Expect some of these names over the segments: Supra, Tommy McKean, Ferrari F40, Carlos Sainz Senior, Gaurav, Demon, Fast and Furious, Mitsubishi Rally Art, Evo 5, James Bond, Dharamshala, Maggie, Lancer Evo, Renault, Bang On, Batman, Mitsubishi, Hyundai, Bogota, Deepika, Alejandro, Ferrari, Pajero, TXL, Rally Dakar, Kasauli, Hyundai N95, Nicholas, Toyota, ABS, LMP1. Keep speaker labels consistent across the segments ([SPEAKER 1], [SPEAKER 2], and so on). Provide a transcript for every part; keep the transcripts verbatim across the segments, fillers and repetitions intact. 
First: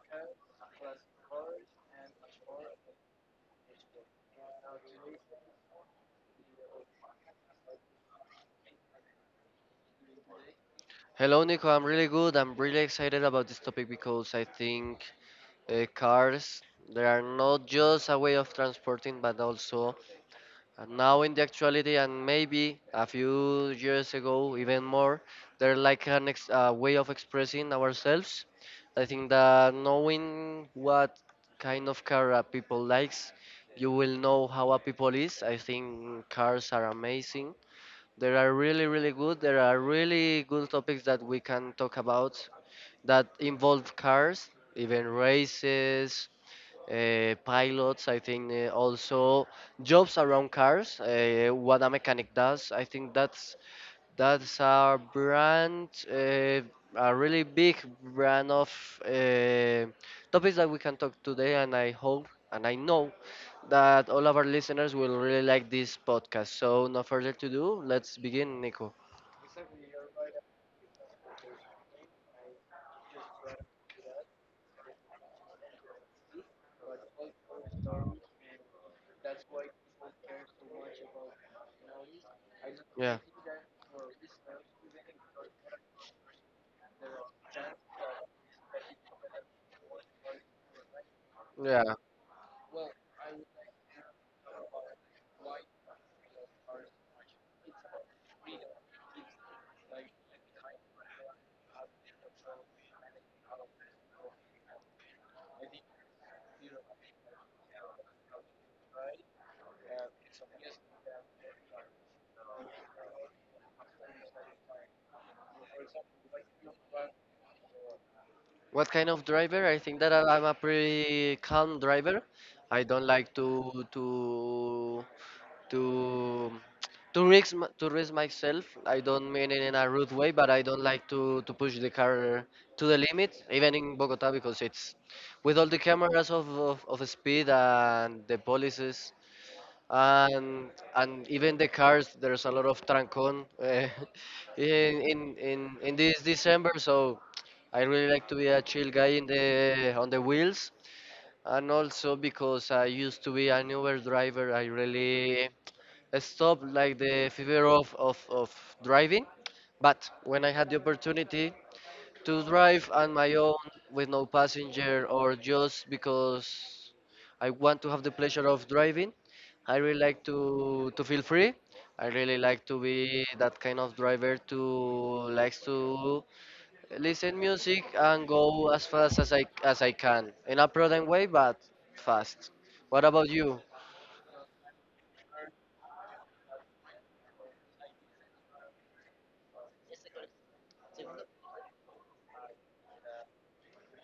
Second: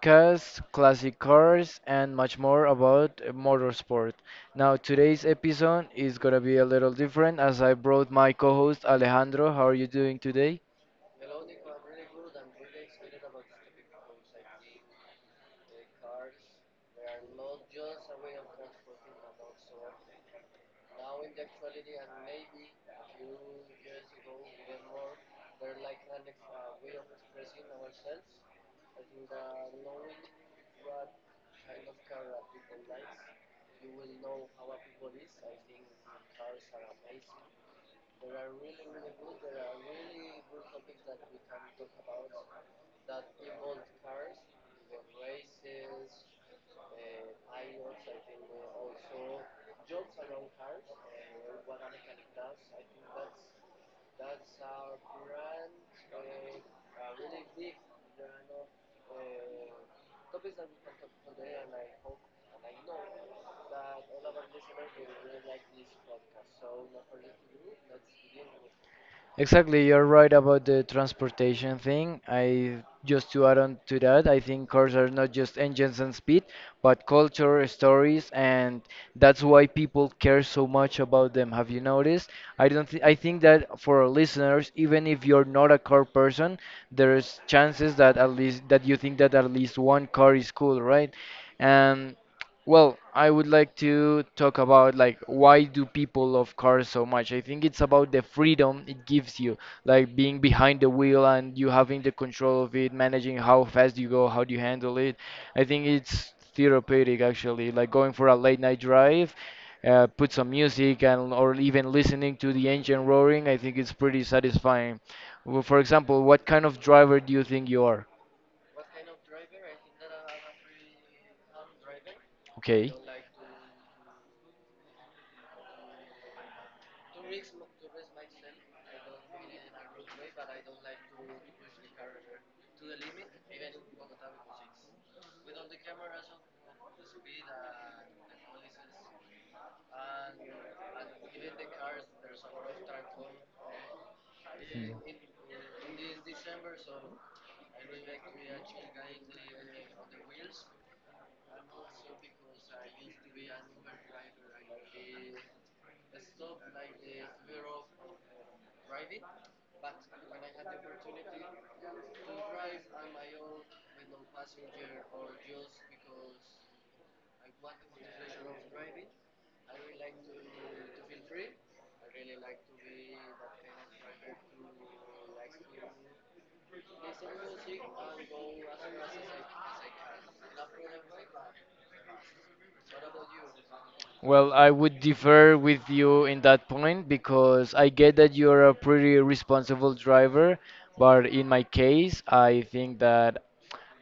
[SPEAKER 1] podcast, Classic Cars, and much more about uh, motorsport. Now, today's episode is gonna be a little different as I brought my co host Alejandro. How are you doing today?
[SPEAKER 2] Hello, Nico. I'm really good. I'm really excited about this topic because I think uh, cars they are not just a way of transporting, but also uh, now in the actuality and maybe a few years ago, even more, they're like an ex- a way of expressing ourselves. I think that knowing what kind of car a people likes, you will know how a people is. I think cars are amazing. There are really, really good. There are really good topics that we can talk about that involve cars, even races, uh, pilots. I think uh, also jobs around cars. Uh, what a mechanic does. I think that's that's our brand, uh, a really big brand of uh, topics that we can talk today. And I hope and I know that all of our listeners will really like this podcast. So, no further to do. Let's begin, Nico.
[SPEAKER 1] Exactly, you're right about the transportation thing. I just to add on to that, I think cars are not just engines and speed, but culture, stories, and that's why people care so much about them. Have you noticed? I don't thi- I
[SPEAKER 2] Yeah,
[SPEAKER 1] think that for our listeners, even if you're not a car person, there's chances that at least that you think that at least one car is cool, right?
[SPEAKER 2] yeah.
[SPEAKER 1] Well, I would like to talk about like why do people love cars so much? I think it's about the freedom it gives you, like being behind the wheel and you having the control of it, managing how fast you go, how do you handle it. I think it's therapeutic actually, like going for a late night drive, uh, put some music and or even listening to the engine roaring. I think it's pretty satisfying. Well, for example, what kind of driver do you think you are?
[SPEAKER 2] What kind of driver? I think that I- I'm a pretty calm driver. I
[SPEAKER 1] Okay.
[SPEAKER 2] don't like to to to to risk m- to risk myself. I don't mean it in a rude way, but I don't like to to push the car to the limit, even in Bogota, because it's with all the cameras of of, of speed and the policies and and even the cars there's a lot of trancon uh, in, in in in this december. So I really like to be a chill guy in the on the wheels. And also, because I used to be an Uber driver, I really stopped like the fever of of, of driving. But when I had the opportunity to drive on my own with no passenger, or just because I want to have the pleasure of driving. I really like to to feel free. I really like to be that kind of driver to likes to listen music and go as fast as I as I can in a prudent way, but fast. What about you?
[SPEAKER 1] Well, I would differ with you in that point because I get that you're a pretty responsible driver, but in my case, I think that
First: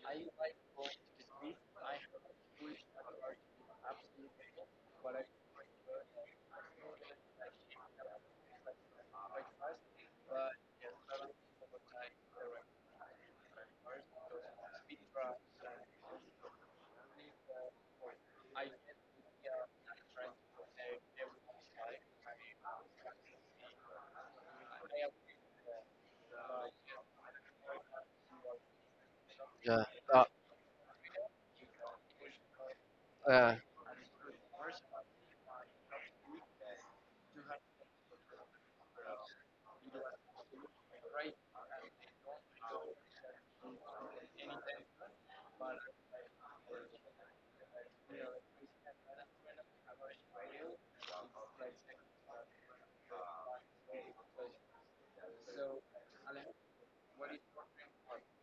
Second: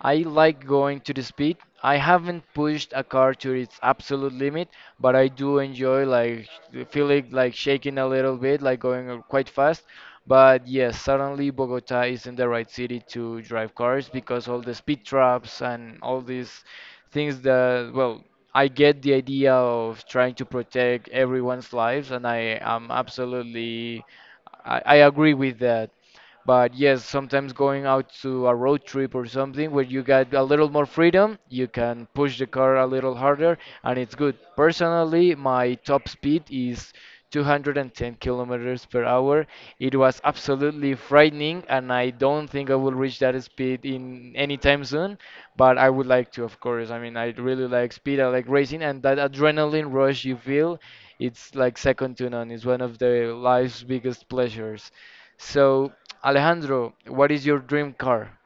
[SPEAKER 1] I like going to the speed. I haven't pushed a car to its absolute limit, but I do enjoy like sh- feeling like shaking a little bit, like going uh, quite fast. But yes, certainly Bogota isn't the right city to drive cars because all the speed traps and all these things that, well, I get the idea of trying to protect everyone's lives, and I am absolutely, I, I agree with that. But yes, sometimes going out to a road trip or something where
[SPEAKER 2] Yeah.
[SPEAKER 1] you
[SPEAKER 2] Uh,
[SPEAKER 1] got a little more freedom, you can push the car a little harder
[SPEAKER 2] uh,
[SPEAKER 1] and it's good. Personally, my top speed is two hundred ten kilometers per hour. It was absolutely frightening and I don't think I will reach that speed in any time soon, but I would like to, of course. I mean, I really like speed, I like racing and that adrenaline rush you feel, it's like second to none. It's one of the life's biggest pleasures. So, Alejandro, what is your dream car?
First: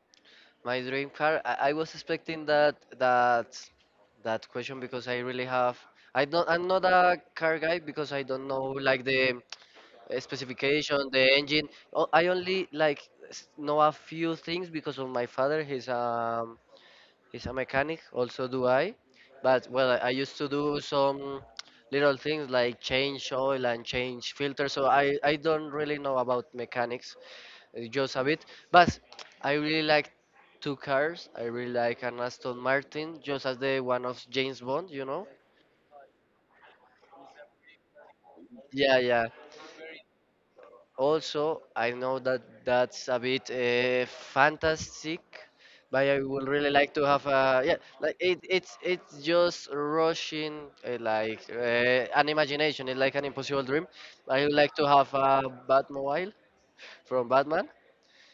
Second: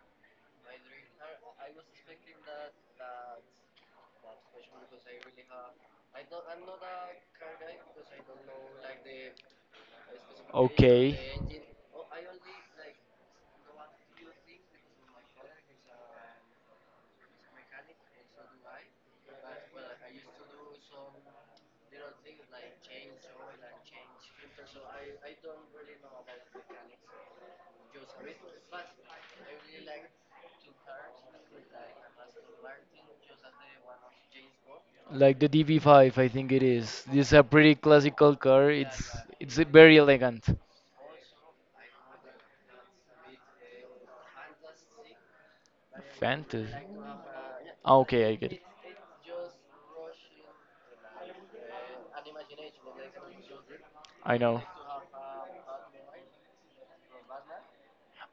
[SPEAKER 2] My dream car. I, I was expecting that that that question because I really have. I don't. I'm not a car guy because I don't know like the uh, specification,
[SPEAKER 1] Okay.
[SPEAKER 2] the engine. O- I only like s- know a few things because of my father. He's um he's a mechanic. Also do I, but well, I, I used to do some little things like change oil and change filter. So I I don't really know about mechanics, uh, just a bit. But I really like two cars. I really like an Aston Martin, just as the one of James Bond, you know?
[SPEAKER 1] Like the D B five, I think it is. This is a pretty classical car.
[SPEAKER 2] Yeah,
[SPEAKER 1] It's
[SPEAKER 2] yeah.
[SPEAKER 1] it's very elegant.
[SPEAKER 2] Also, I know that that's a bit uh, fantastic, but I would really
[SPEAKER 1] Fantasy.
[SPEAKER 2] like to have a yeah,
[SPEAKER 1] Ah,
[SPEAKER 2] like
[SPEAKER 1] okay, I
[SPEAKER 2] it,
[SPEAKER 1] get it.
[SPEAKER 2] it's it's just rushing uh, like uh, an imagination. It's like an impossible dream.
[SPEAKER 1] I
[SPEAKER 2] I would
[SPEAKER 1] know.
[SPEAKER 2] like to have a Batmobile from Batman.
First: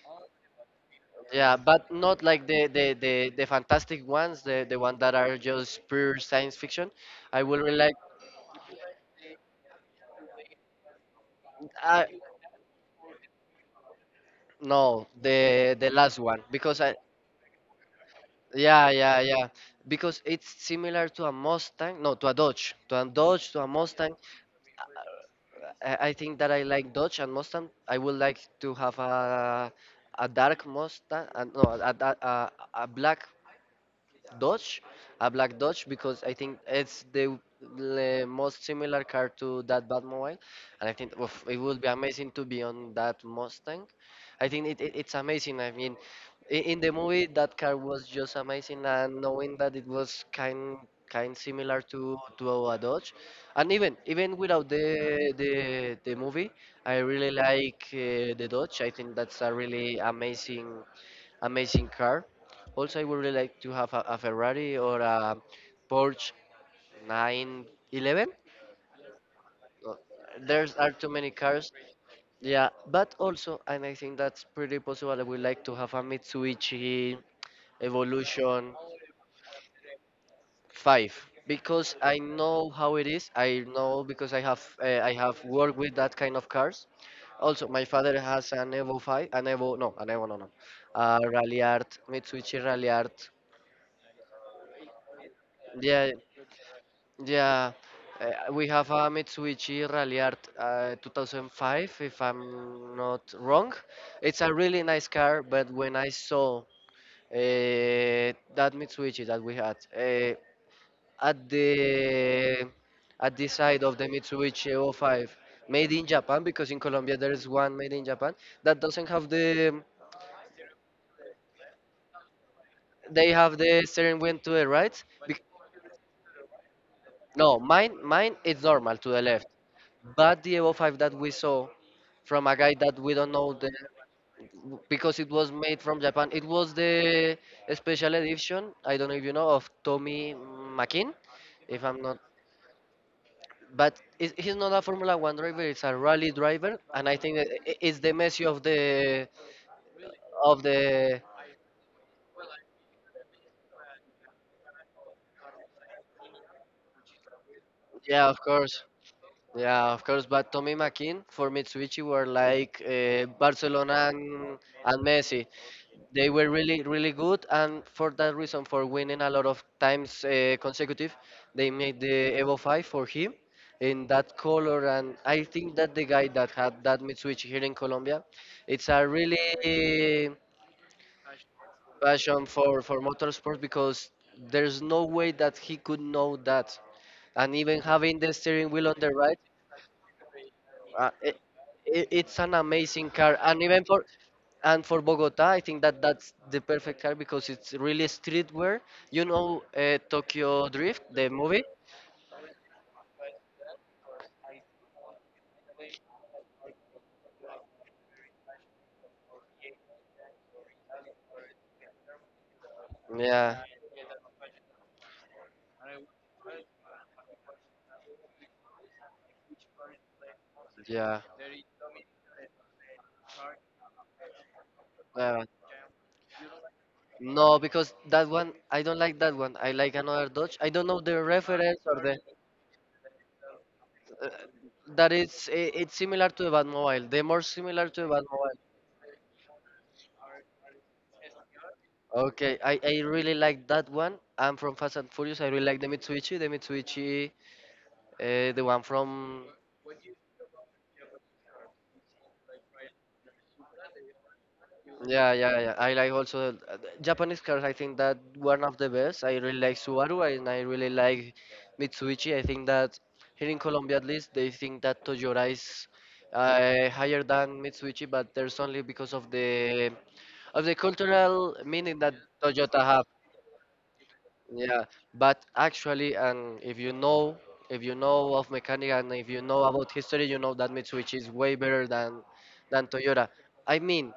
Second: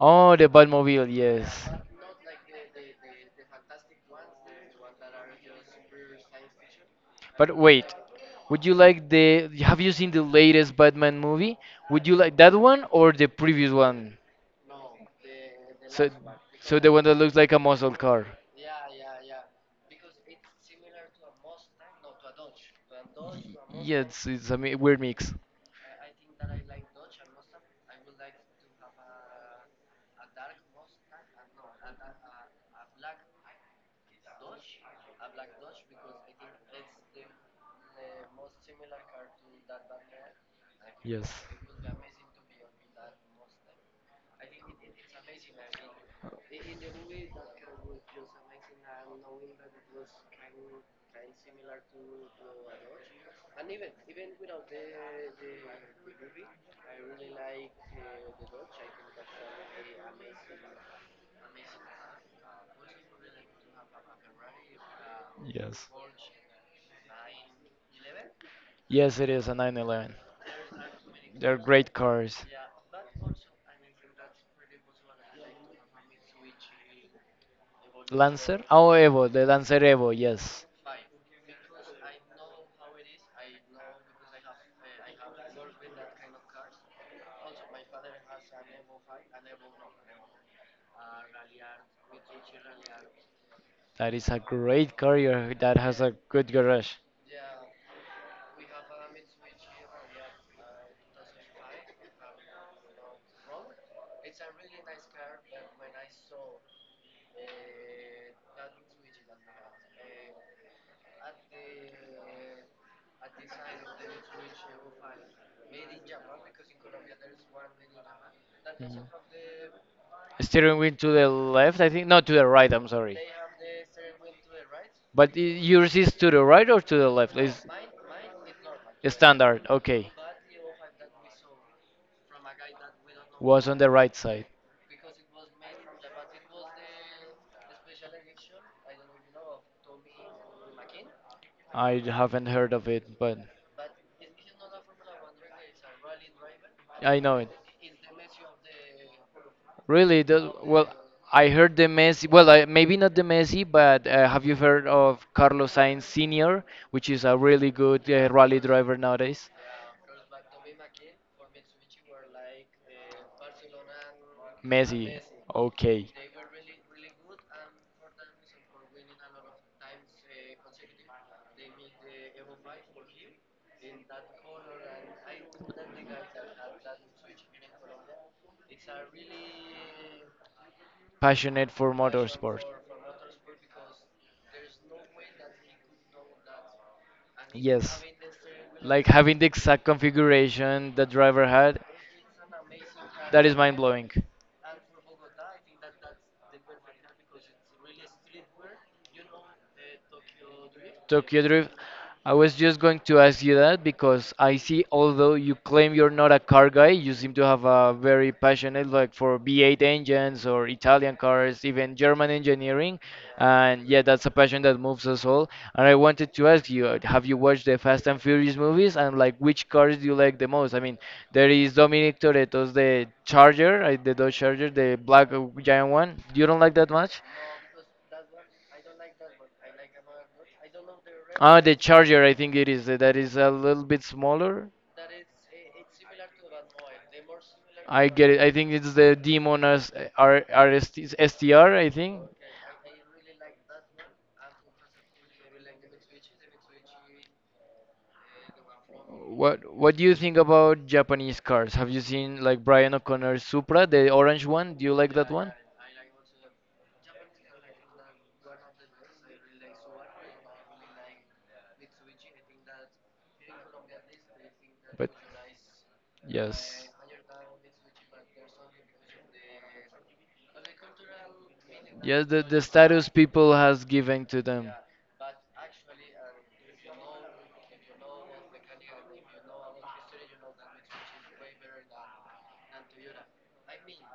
[SPEAKER 1] Oh, the Batmobile,
[SPEAKER 2] Yeah,
[SPEAKER 1] yes.
[SPEAKER 2] but not like the the the, the fantastic ones, the the ones that are just pure science fiction. I
[SPEAKER 1] But
[SPEAKER 2] will really
[SPEAKER 1] wait,
[SPEAKER 2] like,
[SPEAKER 1] would you like the? Have you seen the latest Batman movie?
[SPEAKER 2] I,
[SPEAKER 1] Would you like that one or the previous one?
[SPEAKER 2] no, the the
[SPEAKER 1] So,
[SPEAKER 2] last one because
[SPEAKER 1] so the
[SPEAKER 2] I.
[SPEAKER 1] one that looks like a muscle car.
[SPEAKER 2] Yeah, yeah, yeah, because it's similar to a Mustang, no, to a Dodge, to a Dodge, to a
[SPEAKER 1] Yeah,
[SPEAKER 2] Mustang.
[SPEAKER 1] it's, it's a mi- weird mix.
[SPEAKER 2] I, I think that I like Dodge and Mustang. I would like to have a a dark Mustang, uh, no, a, a, a, a black Dodge, a black Dodge, because I think it's the le- most similar car to that Batmobile. And I think
[SPEAKER 1] Yes.
[SPEAKER 2] oof, it would be amazing to be on that Mustang. I think it, it, it's amazing. I mean, i- in the movie, that car was just amazing, and knowing that it was kind kind similar to to a Dodge, and even even without the the the movie, I really like uh, the Dodge. I think that's a really amazing amazing car. Also, I would really like to have a, a Ferrari or a
[SPEAKER 1] Yes.
[SPEAKER 2] Porsche nine eleven.
[SPEAKER 1] Yes, it is a
[SPEAKER 2] Uh,
[SPEAKER 1] nine eleven.
[SPEAKER 2] There's are too many
[SPEAKER 1] They're
[SPEAKER 2] cars.
[SPEAKER 1] great cars.
[SPEAKER 2] Yeah, but also, and I think that's pretty possible. I would like to have a Mitsubishi
[SPEAKER 1] Lancer?
[SPEAKER 2] Evolution
[SPEAKER 1] Oh, Evo, the Lancer Evo, yes.
[SPEAKER 2] five because I know how it is. I know because I have uh, I have worked with that kind of cars. Also, my father has an Evo five, an Evo, no, an Evo, no, no, uh, Rally Art, Mitsubishi Rally Art.
[SPEAKER 1] That is a great carrier that has
[SPEAKER 2] Yeah,
[SPEAKER 1] a good garage.
[SPEAKER 2] yeah, uh, we have a Mitsubishi Rallyart uh, two thousand five, if I'm not wrong. It's a really nice car, but when I saw uh, that Mitsubishi that we had uh, at the at the side of the Mitsubishi oh 05 made in Japan, because in Colombia there is one made in Japan that
[SPEAKER 1] Mhm.
[SPEAKER 2] doesn't have the
[SPEAKER 1] Steering wheel to the left, I think. No, to the right, I'm sorry.
[SPEAKER 2] they have the steering wheel to the right.
[SPEAKER 1] But i-
[SPEAKER 2] bec-
[SPEAKER 1] yours is to the right or to the left?
[SPEAKER 2] No, mine mine is normal to
[SPEAKER 1] Is
[SPEAKER 2] the left.
[SPEAKER 1] standard, okay.
[SPEAKER 2] But the Evo five that we saw from a guy that we don't know
[SPEAKER 1] Was
[SPEAKER 2] the,
[SPEAKER 1] on the right side.
[SPEAKER 2] because it was made from Japan, it was the special edition, I don't know if you know, of Tommy McKean, if
[SPEAKER 1] I
[SPEAKER 2] I'm not.
[SPEAKER 1] haven't heard of it, but.
[SPEAKER 2] But it's, he's not a Formula One driver; it's a rally driver, and I
[SPEAKER 1] I
[SPEAKER 2] think
[SPEAKER 1] know
[SPEAKER 2] that
[SPEAKER 1] it.
[SPEAKER 2] i- it's the Messi of the
[SPEAKER 1] Really? The,
[SPEAKER 2] of
[SPEAKER 1] well,
[SPEAKER 2] the.
[SPEAKER 1] I heard the Messi. Well, I, maybe not the Messi, but uh, have you heard of Carlos Sainz Senior, which is a really good
[SPEAKER 2] Yeah,
[SPEAKER 1] uh,
[SPEAKER 2] of
[SPEAKER 1] rally
[SPEAKER 2] course,
[SPEAKER 1] driver nowadays?
[SPEAKER 2] yeah, of course. But Tommy McKean for Mitsubishi were like uh, Barcelona and, and
[SPEAKER 1] Messi.
[SPEAKER 2] Messi.
[SPEAKER 1] Okay.
[SPEAKER 2] They were really, really good, and for that reason, for winning a lot of times uh, consecutive, they made the Evo five for him in that color. And I think that the guy that had that Mitsubishi here in Colombia, it's a really
[SPEAKER 1] Passionate for
[SPEAKER 2] passion
[SPEAKER 1] motorsport.
[SPEAKER 2] for for motorsport, because there's no way that he could know that, and even
[SPEAKER 1] Yes,
[SPEAKER 2] having the steering wheel on
[SPEAKER 1] like
[SPEAKER 2] the right,
[SPEAKER 1] having the exact configuration the
[SPEAKER 2] uh, it,
[SPEAKER 1] driver had,
[SPEAKER 2] it, it's an amazing car.
[SPEAKER 1] that is
[SPEAKER 2] And
[SPEAKER 1] mind
[SPEAKER 2] even for
[SPEAKER 1] blowing.
[SPEAKER 2] and for Bogota, I think that that's the perfect car because it's really streetwear. You know, uh, Tokyo Drift, the
[SPEAKER 1] Tokyo
[SPEAKER 2] movie?
[SPEAKER 1] Drift. I was just going to ask you that because I see, although you claim you're not a car guy, you seem to have a very passionate like for V eight engines or Italian cars, even German engineering.
[SPEAKER 2] Yeah,
[SPEAKER 1] And yeah, that's a passion that moves us all. And I wanted to ask you, uh, have you watched the Fast and Furious movies? And like, which cars do you like the most? I mean,
[SPEAKER 2] yeah.
[SPEAKER 1] there is Dominic Toretto's the Charger, uh, the Dodge Charger, the black
[SPEAKER 2] Uh,
[SPEAKER 1] uh, giant one. You don't like that much?
[SPEAKER 2] no, because that one, I don't like that one. I like another Dodge. I don't know the
[SPEAKER 1] Ah, the
[SPEAKER 2] reference or the.
[SPEAKER 1] Charger, I think it is. uh, That is a little bit
[SPEAKER 2] Uh,
[SPEAKER 1] smaller.
[SPEAKER 2] that is, I it's similar to the Batmobile. They're more similar to the
[SPEAKER 1] I get it. I
[SPEAKER 2] Batmobile.
[SPEAKER 1] think it's the Demon as uh, think.
[SPEAKER 2] Okay, I, I really like that one. I'm from Fast and Furious. I really like the Mitsubishi. The Mitsubishi, uh, the one from.
[SPEAKER 1] What what do you think about Japanese cars? Have you seen like Brian O'Connor's Supra, the orange one? Do you like
[SPEAKER 2] Yeah,
[SPEAKER 1] that one?
[SPEAKER 2] yeah, yeah. I like also uh, the Japanese cars. I think that one of the best. I really like Subaru and I really like Mitsubishi. I think that here in Colombia, at least, they think that
[SPEAKER 1] But
[SPEAKER 2] Toyota is uh,
[SPEAKER 1] yes.
[SPEAKER 2] higher than Mitsubishi, but there's only because of the of the cultural meaning that
[SPEAKER 1] Yes, the, the
[SPEAKER 2] Toyota have.
[SPEAKER 1] status people has given to them.
[SPEAKER 2] Yeah, but actually, and if you know, if you know of mechanic and if you know about history, you know that Mitsubishi is way better than than Toyota. I mean,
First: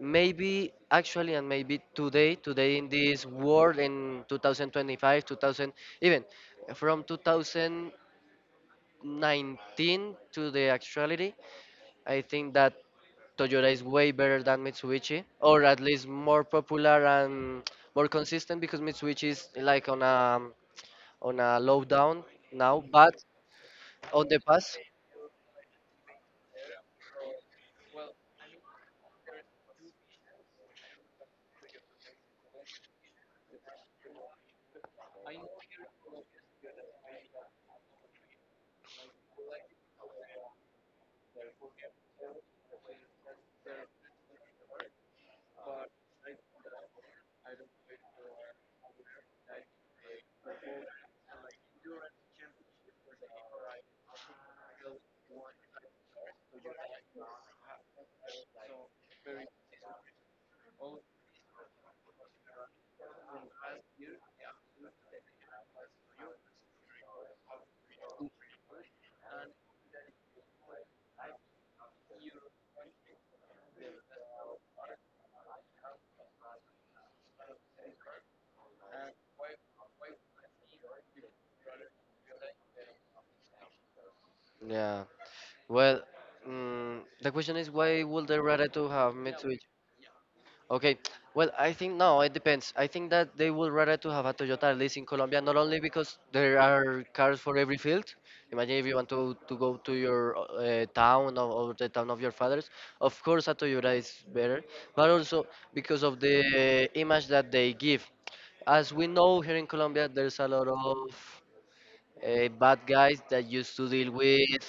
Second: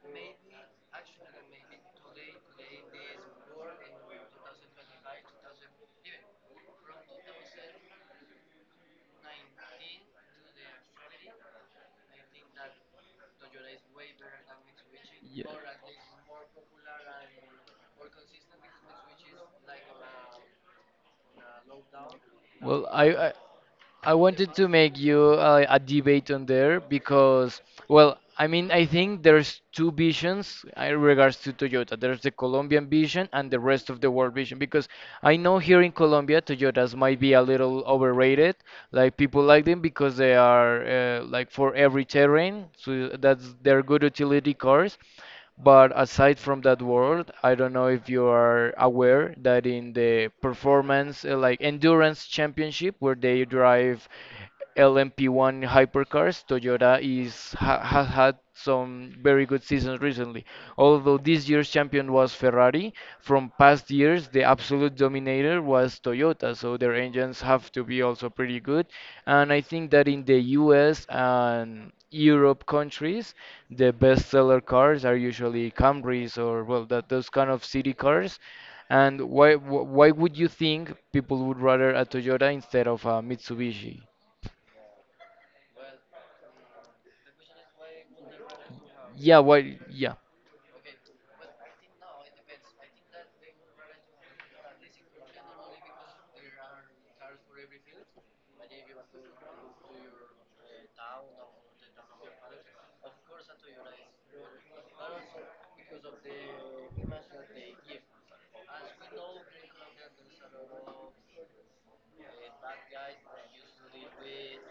[SPEAKER 2] maybe actually and maybe today today in this world in two thousand twenty-five two thousand even from two thousand nineteen to the actuality, I think that Toyota is way better than Mitsubishi,
[SPEAKER 1] Yeah.
[SPEAKER 2] or at least more popular and more consistent because Mitsubishi is like on a on a low down now,
[SPEAKER 1] Well, I,
[SPEAKER 2] but
[SPEAKER 1] I I
[SPEAKER 2] on the
[SPEAKER 1] wanted to
[SPEAKER 2] past.
[SPEAKER 1] make you uh, a debate on there because, well, I mean, I think there's two visions uh, in regards to Toyota. There's the Colombian vision and the rest of the world vision because I know here in Colombia, Toyotas might be a little overrated. Like people like them because they are uh, like for every terrain, so that's they're good utility cars. But aside from that world, I don't know if you are aware that in the performance, uh, like endurance championship, where they drive L M P one hypercars, Toyota is ha has had some very good seasons recently. Although this year's champion was Ferrari, from past years the absolute dominator was Toyota, so their engines have to be also pretty good. And I think that in the U S and Europe countries, the bestseller cars are usually Camrys or well, that those kind of city cars. And why wh- why would you think people would rather a Toyota instead of a Mitsubishi?
[SPEAKER 2] Yeah, well, mm, the question is why would they rather to have
[SPEAKER 1] Yeah,
[SPEAKER 2] Mitsubishi.
[SPEAKER 1] why?
[SPEAKER 2] Okay. Well, I think no, it depends. I think that they would rather to have a Toyota at least in Colombia, not only because there are cars for every field. Imagine if you want to, to go to your uh, town, or, or the town of your fathers. Of course, a Toyota is better, but also because of the image that they give. As we know, here in Colombia, there's a lot of uh,
[SPEAKER 1] Yeah.
[SPEAKER 2] bad guys that used to deal with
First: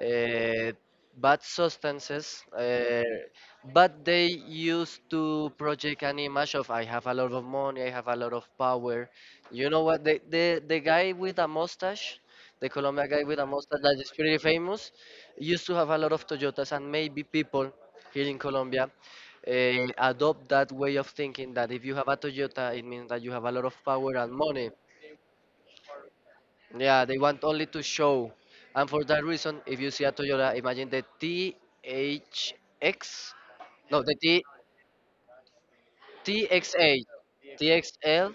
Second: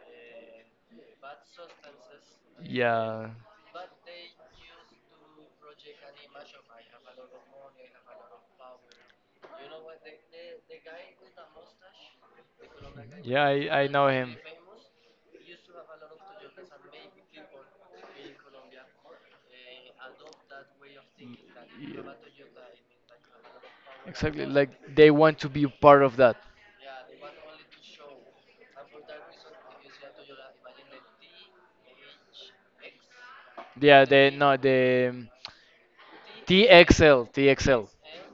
[SPEAKER 2] uh, bad substances, uh,
[SPEAKER 1] Yeah.
[SPEAKER 2] but they used to project an image of I have a lot of money, I have a lot of power. You know what? The the, the guy with a mustache, the Colombia guy with
[SPEAKER 1] Yeah,
[SPEAKER 2] a mustache
[SPEAKER 1] I, I
[SPEAKER 2] that
[SPEAKER 1] know
[SPEAKER 2] is
[SPEAKER 1] him.
[SPEAKER 2] pretty famous, used to have a lot of Toyotas, and maybe people here in Colombia. Uh, adopt that way of
[SPEAKER 1] Mm,
[SPEAKER 2] thinking, that if you have a Toyota,
[SPEAKER 1] yeah.
[SPEAKER 2] it means that you have a lot of power and
[SPEAKER 1] Exactly, like
[SPEAKER 2] money.
[SPEAKER 1] they want to be part of that.
[SPEAKER 2] Yeah, they want only to show. And for that reason, if you see a Toyota, imagine the THX, no,
[SPEAKER 1] Yeah,
[SPEAKER 2] the
[SPEAKER 1] they
[SPEAKER 2] T,
[SPEAKER 1] no the um,
[SPEAKER 2] TXA,
[SPEAKER 1] T X L,
[SPEAKER 2] TXL,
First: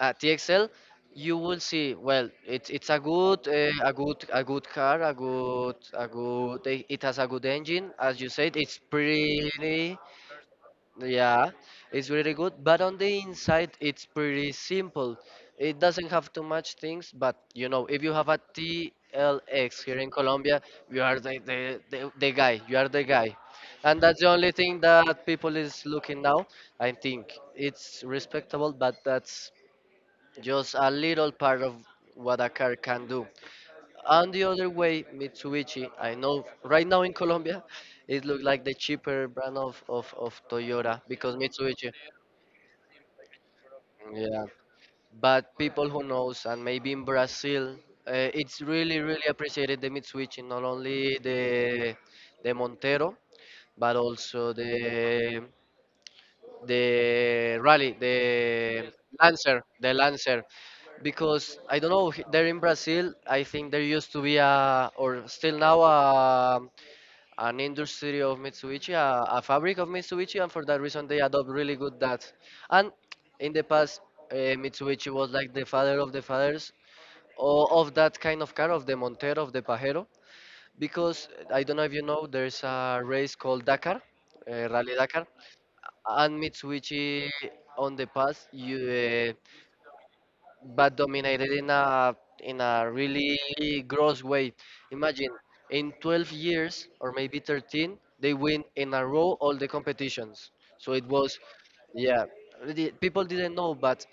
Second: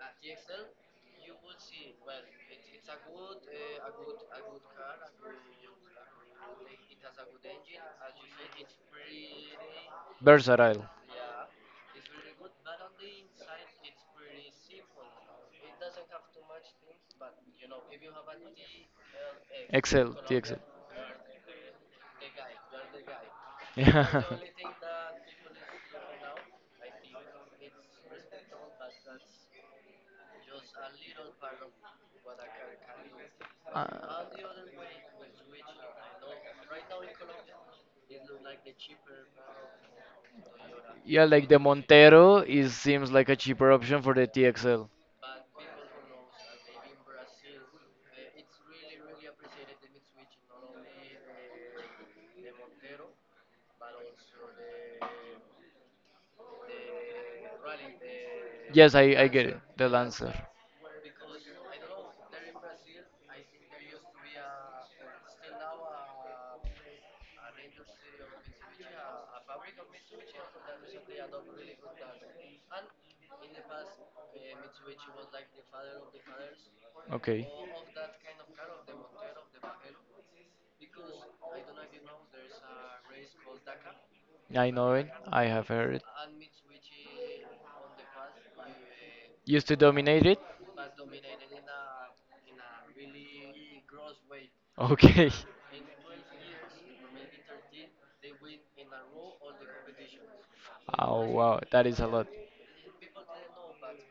[SPEAKER 2] uh, TXL, you will see, well, it's it's a good, uh, a good, a good car, a good, a good, it it has a good engine, as you said, it's pretty.
[SPEAKER 1] versatile.
[SPEAKER 2] Yeah, it's really good, but on the inside, it's pretty simple. It doesn't have too much things, but you know, if you have a T L X here in
[SPEAKER 1] Excel, the Excel.
[SPEAKER 2] Colombia, you are the, the, the, the guy, you are the guy. And that's
[SPEAKER 1] Yeah.
[SPEAKER 2] the only thing that people is looking now. I think it's respectable, but that's just a little part of what a car can do.
[SPEAKER 1] Uh,
[SPEAKER 2] On the other way, Mitsubishi, I know right now in Colombia, it looks like the cheaper brand of, of, of Toyota
[SPEAKER 1] yeah,
[SPEAKER 2] because
[SPEAKER 1] like the
[SPEAKER 2] Mitsubishi.
[SPEAKER 1] Montero is seems like a cheaper option for the
[SPEAKER 2] Yeah.
[SPEAKER 1] T X L.
[SPEAKER 2] But people who knows, and maybe in Brazil, uh, it's really, really appreciated the Mitsubishi, not only the the Montero, but also the the Rally, the
[SPEAKER 1] Yes, I, I get it,
[SPEAKER 2] Lancer,
[SPEAKER 1] the
[SPEAKER 2] the
[SPEAKER 1] Lancer.
[SPEAKER 2] Lancer because I don't know h- there in Brazil I think there used to be a or still now a an industry of Mitsubishi, a, a fabric of Mitsubishi, and for that reason they adopt really good that. And in the past, uh, Mitsubishi was like the father of the fathers
[SPEAKER 1] Okay.
[SPEAKER 2] o- of that kind of car, of the Montero, of the Pajero, because uh, I don't know if you know, there's a race called Dakar, uh,
[SPEAKER 1] I
[SPEAKER 2] Rally
[SPEAKER 1] know it.
[SPEAKER 2] Dakar,
[SPEAKER 1] I have heard it.
[SPEAKER 2] and Mitsubishi on the past you, uh,
[SPEAKER 1] Used to dominate it?
[SPEAKER 2] but dominated in a in a really gross way. Imagine
[SPEAKER 1] Okay.
[SPEAKER 2] in twelve years or maybe thirteen, they win in a row all the competitions. So it
[SPEAKER 1] Oh
[SPEAKER 2] was,
[SPEAKER 1] wow, that is a
[SPEAKER 2] yeah,
[SPEAKER 1] lot.
[SPEAKER 2] the- people didn't know, but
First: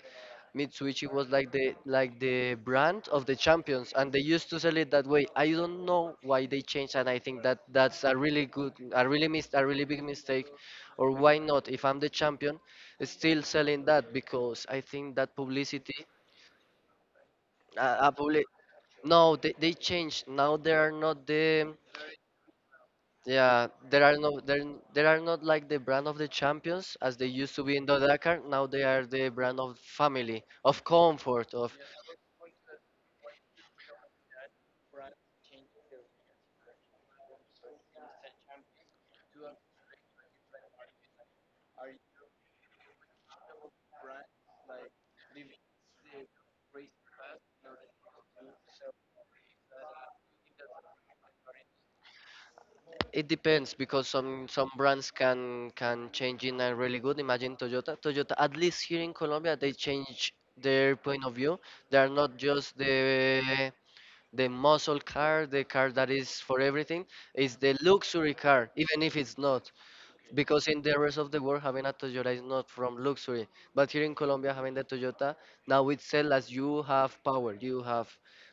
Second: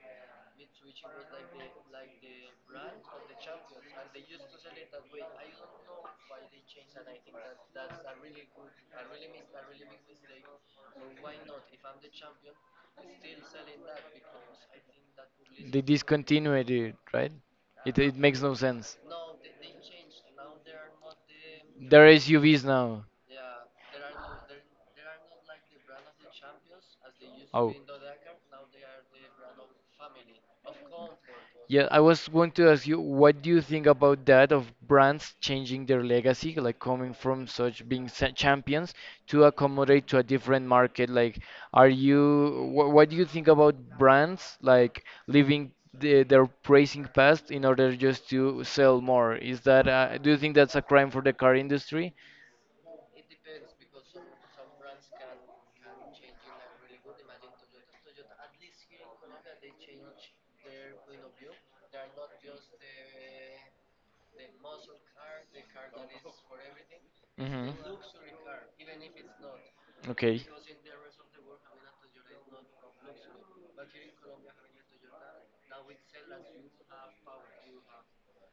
[SPEAKER 2] Mitsubishi was like the like the brand of the champions, and they used to sell it that way. I don't know why they changed, and I think that that's a really good, a really mis a really big mistake. Or why not? If I'm the champion, still selling that because I think that
[SPEAKER 1] They
[SPEAKER 2] publicity
[SPEAKER 1] discontinued it, right?
[SPEAKER 2] uh,
[SPEAKER 1] It,
[SPEAKER 2] uh,
[SPEAKER 1] it makes
[SPEAKER 2] public.
[SPEAKER 1] no sense.
[SPEAKER 2] No, they, they changed. Now there are not the
[SPEAKER 1] There are S U Vs now.
[SPEAKER 2] yeah. There are no there there are not like the brand of the champions as they used to
[SPEAKER 1] Oh.
[SPEAKER 2] be in the Dakar. Now they are the brand of family, of comfort, of.
[SPEAKER 1] Yeah, I was going to ask you, what do you think about that of brands changing their legacy, like coming from such being sa- champions to accommodate to a different market? Like, are you, wha what do you think about brands like leaving the, their praising past in order just to sell more? Is that, uh, do you think that's a crime for the car industry?
[SPEAKER 2] It depends because some some brands can can change in a really good. Imagine Toyota. Toyota, at least here in Colombia, they change their point of view. They are not just the the muscle car, the car that is for everything. It's
[SPEAKER 1] Hmm.
[SPEAKER 2] the luxury car, even if it's not.
[SPEAKER 1] Okay.
[SPEAKER 2] Because in the rest of the world having a Toyota is not from luxury, but here in Colombia having the Toyota now it's sell as you have power, you have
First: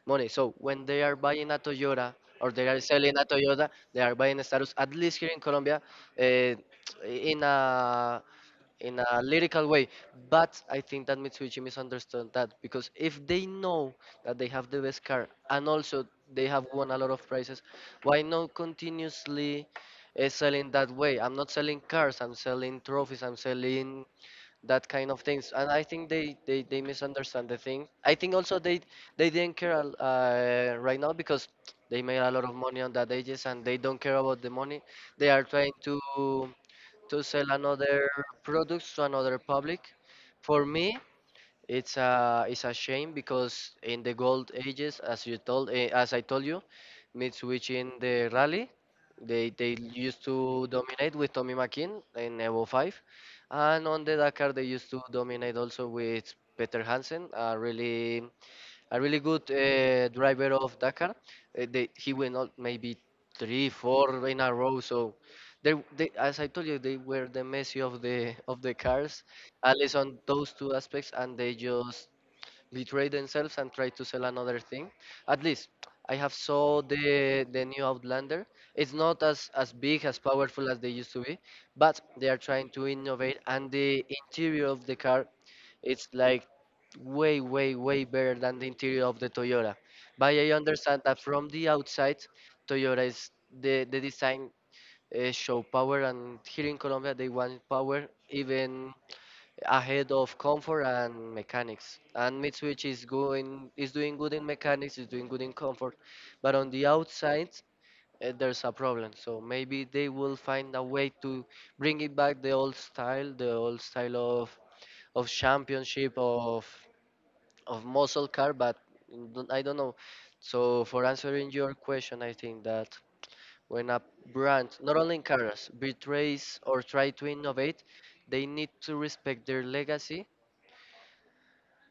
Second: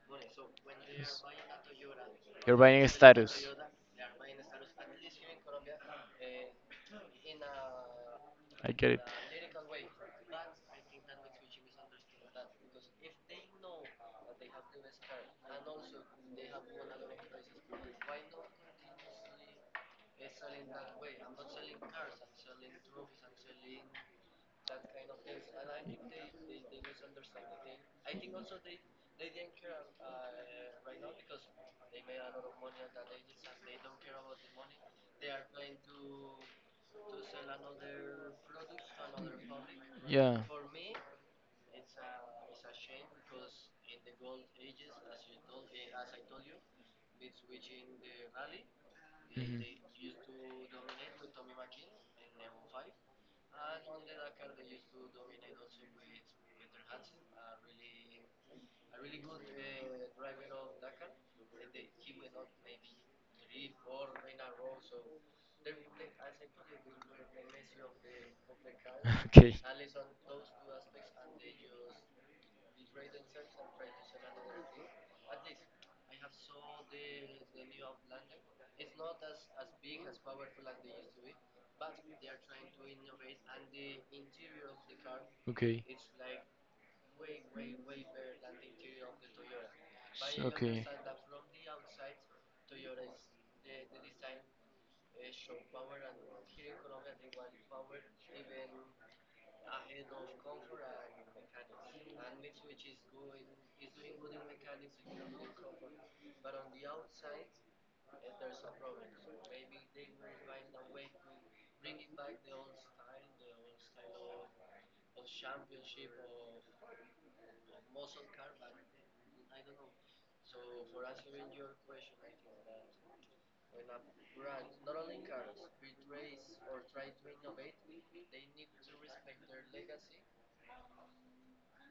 [SPEAKER 2] money. So when they are buying a Toyota or
[SPEAKER 1] Your
[SPEAKER 2] they are
[SPEAKER 1] buying
[SPEAKER 2] selling a
[SPEAKER 1] status.
[SPEAKER 2] Toyota, they are buying a status. At least here in Colombia, uh, in a
[SPEAKER 1] I get
[SPEAKER 2] in
[SPEAKER 1] it.
[SPEAKER 2] a lyrical way. But I think that Mitsubishi misunderstood that because if they know that they have the best car and also they have won a lot of prizes, why not continuously uh, selling that way? I'm not selling cars, I'm selling trophies, I'm selling that kind of things. And I think they, they, they misunderstand the thing. I think also they they didn't care uh, right now because they made a lot of money on that ages and they don't care about the money. They are trying to to sell another products to another public.
[SPEAKER 1] Yeah.
[SPEAKER 2] For me, it's a it's a shame because in the gold ages, as you told eh, as I told you, Mitsubishi in the rally, they
[SPEAKER 1] Mhm.
[SPEAKER 2] they used to dominate with Tommy McKean in Evo five, and on the Dakar they used to dominate also with Peter Hansen, a really a really good uh, driver of Dakar. Uh, they, he went out maybe three, four in a row. So, they, they, as I told you, they were the Messi of the of the cars,
[SPEAKER 1] Okay.
[SPEAKER 2] at least on those two aspects, and they just betray themselves and try to sell another thing. At least I have saw the the new Outlander. It's not as as big as powerful as they used to be, but they are trying to innovate and the interior of the car
[SPEAKER 1] Okay.
[SPEAKER 2] it's like way way way better than the interior of the Toyota. But I
[SPEAKER 1] Okay.
[SPEAKER 2] understand that from the outside Toyota is the the design uh, show power and here in Colombia they want power even ahead of comfort and mechanics. And Mitsubishi is going is doing good in mechanics, is doing good in comfort, but on the outside uh, there's a problem. So maybe they will find a way to bring it back the old style, the old style of of championship of of muscle car, but don't- I don't know. So for answering your question, I think that when a brand, not only in cars, betrays or try to innovate, they need to respect their legacy.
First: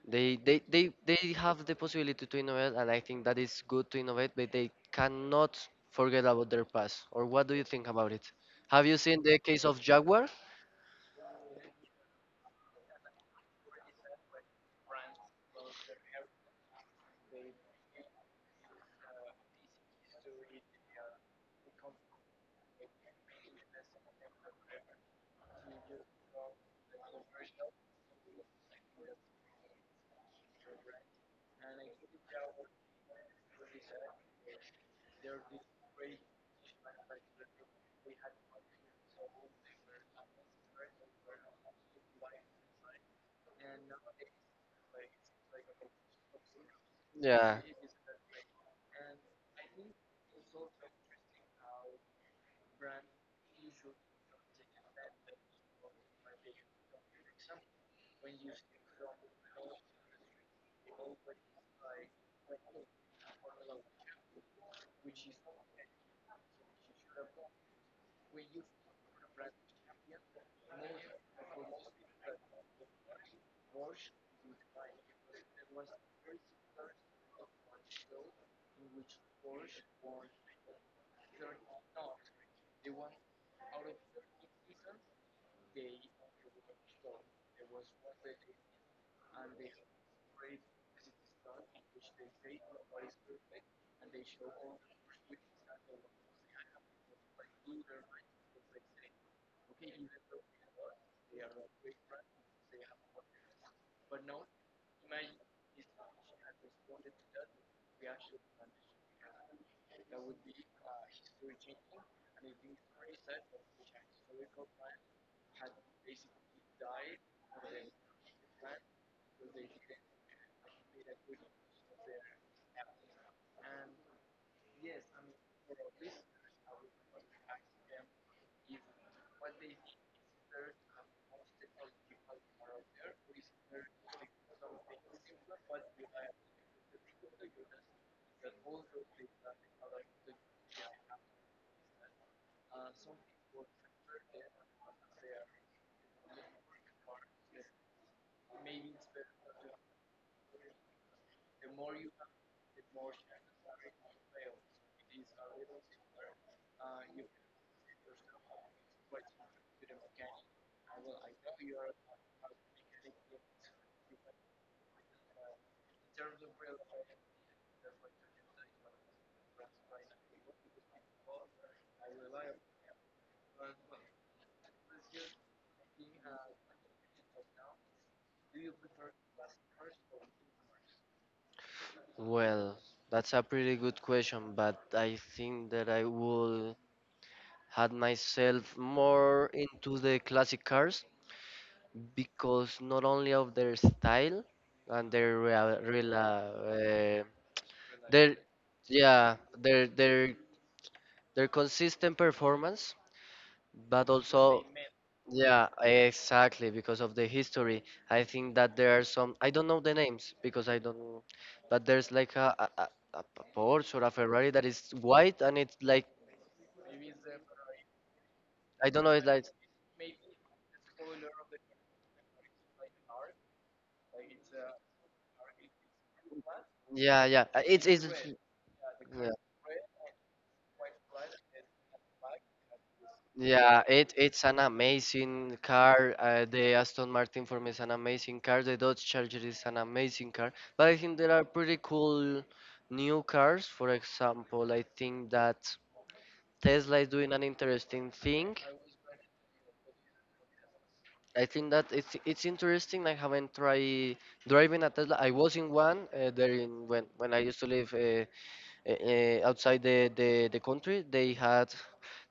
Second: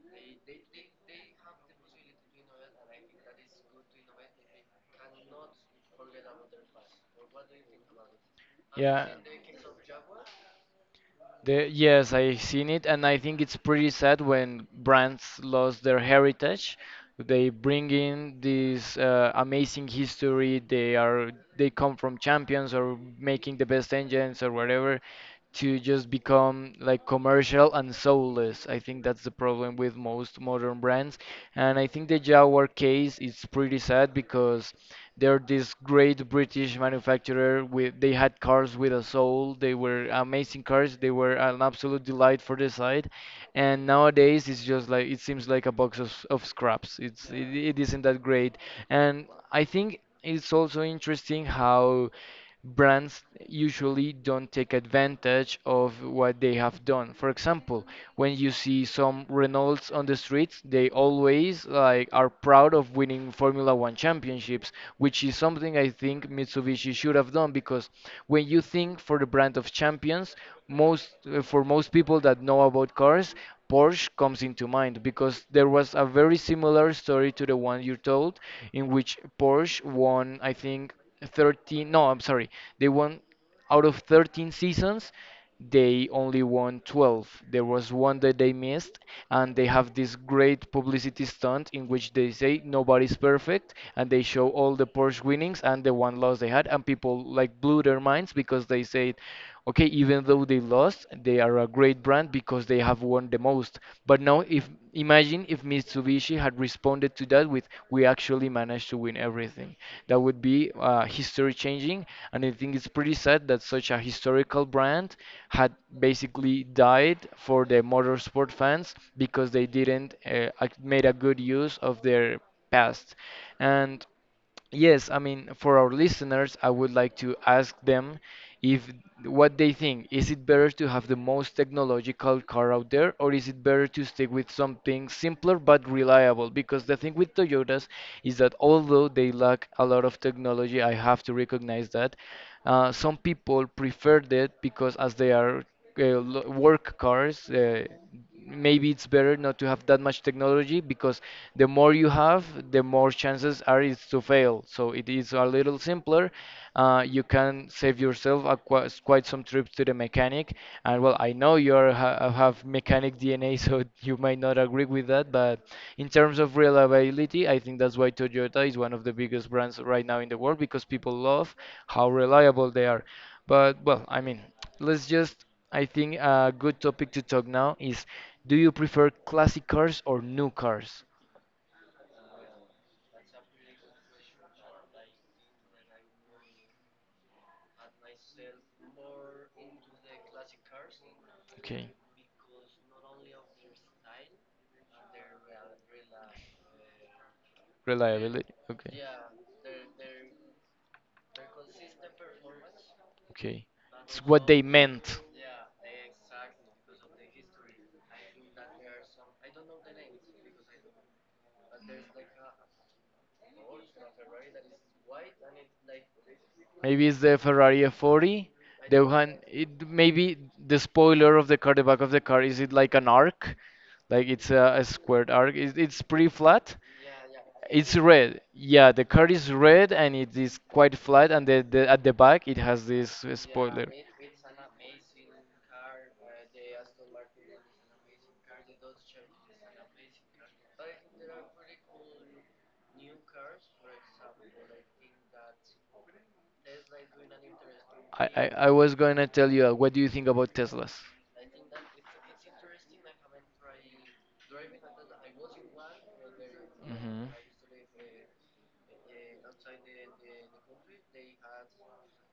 [SPEAKER 2] They, they, they, they have the possibility to innovate, and I think that is good to innovate, but they cannot forget about their past. Or what do you think about it? Have you
[SPEAKER 1] Yeah.
[SPEAKER 2] seen the case of Jaguar?
[SPEAKER 1] The, yes, I seen it, and I think it's pretty sad when brands lost their heritage. They bring in this uh, amazing history. They are they come from champions or making the best engines or whatever, to just become like commercial and soulless. I think that's the problem with most modern brands, and and I think the Jaguar case is pretty sad because they're this great British manufacturer with they had cars with a soul. They were amazing cars. They were an absolute delight for the site. And nowadays it's just like it seems like a box of, of scraps. It's it,
[SPEAKER 2] Yeah.
[SPEAKER 1] it isn't that great. And I think it's also interesting how brands usually don't take advantage of what they have done. For example, when you see some Renaults on the streets, they always like are proud of winning Formula One championships, which is something I think Mitsubishi should have done because when you think for the brand of champions, most uh, for most people that know about cars, Porsche comes into mind because there was a very similar story to the one you told, in which Porsche won, I think, thirteen. No, I'm sorry, they won out of thirteen seasons, they only won twelve. There was one that they missed, and they have this great publicity stunt in which they say nobody's perfect, and they show all the Porsche winnings and the one loss they had, and people like blew their minds because they said, okay, even though they lost, they are a great brand because they have won the most. But now, if imagine if Mitsubishi had responded to that with we actually managed to win everything, that would be uh, history changing. And I think it's pretty sad that such a historical brand had basically died for the motorsport fans because they didn't uh, ac- made a good use of their past. And yes, I mean, for our listeners, I would like to ask them if what they think. Is it better to have the most technological car out there, or is it better to stick with something simpler but reliable? Because the thing with Toyotas is that although they lack a lot of technology, I have to recognize that, uh, some people prefer that because as they are uh, lo- work cars, uh, maybe it's better not to have that much technology because the more you have, the more chances are it's to fail. So it is a little simpler. Uh, you can save yourself a qui- quite some trips to the mechanic. And well, I know you are ha have mechanic D N A, so you might not agree with that. But in terms of reliability, I think that's why Toyota is one of the biggest brands right now in the world because people love how reliable they are. But well, I mean, let's just I think a good topic to talk now is, do you prefer classic cars or new cars?
[SPEAKER 2] Well, that's a pretty good question, but I think that I will had myself more into the classic cars
[SPEAKER 1] Okay,
[SPEAKER 2] because not only of their style and their real, real uh, uh, their
[SPEAKER 1] reliability. Okay.
[SPEAKER 2] yeah their their their consistent performance,
[SPEAKER 1] Okay.
[SPEAKER 2] but
[SPEAKER 1] It's what they
[SPEAKER 2] also
[SPEAKER 1] meant.
[SPEAKER 2] yeah, exactly because of the history. I think that there are some, I don't know the names because I don't, but there's like a a, a a Porsche or a Ferrari that is white and it's like,
[SPEAKER 1] Maybe it's the Ferrari F forty.
[SPEAKER 2] I
[SPEAKER 1] The
[SPEAKER 2] don't know, it's
[SPEAKER 1] one,
[SPEAKER 2] like,
[SPEAKER 1] it maybe the spoiler of the car, the back of the car, is it like an arc? Like it's a, a squared arc. It, it's pretty flat.
[SPEAKER 2] yeah, yeah. uh, It's
[SPEAKER 1] It's
[SPEAKER 2] it's
[SPEAKER 1] red. Yeah, the car
[SPEAKER 2] yeah,
[SPEAKER 1] is red and it is quite flat. And the, the at the back, it has this uh,
[SPEAKER 2] yeah,
[SPEAKER 1] spoiler.
[SPEAKER 2] it it's an amazing car. Uh, the Aston Martin for me is an amazing car. The Dodge Charger is an amazing car. But I think there are pretty cool new cars. For example, I think that Tesla is doing an interesting
[SPEAKER 1] I, I,
[SPEAKER 2] thing.
[SPEAKER 1] I was going to tell you, uh, what do you think about Teslas?
[SPEAKER 2] I think that it's it's interesting. I haven't tried driving a Tesla. I was in one uh, there in when
[SPEAKER 1] Hmm.
[SPEAKER 2] when I used to live uh, uh, uh, outside the, the the country. They had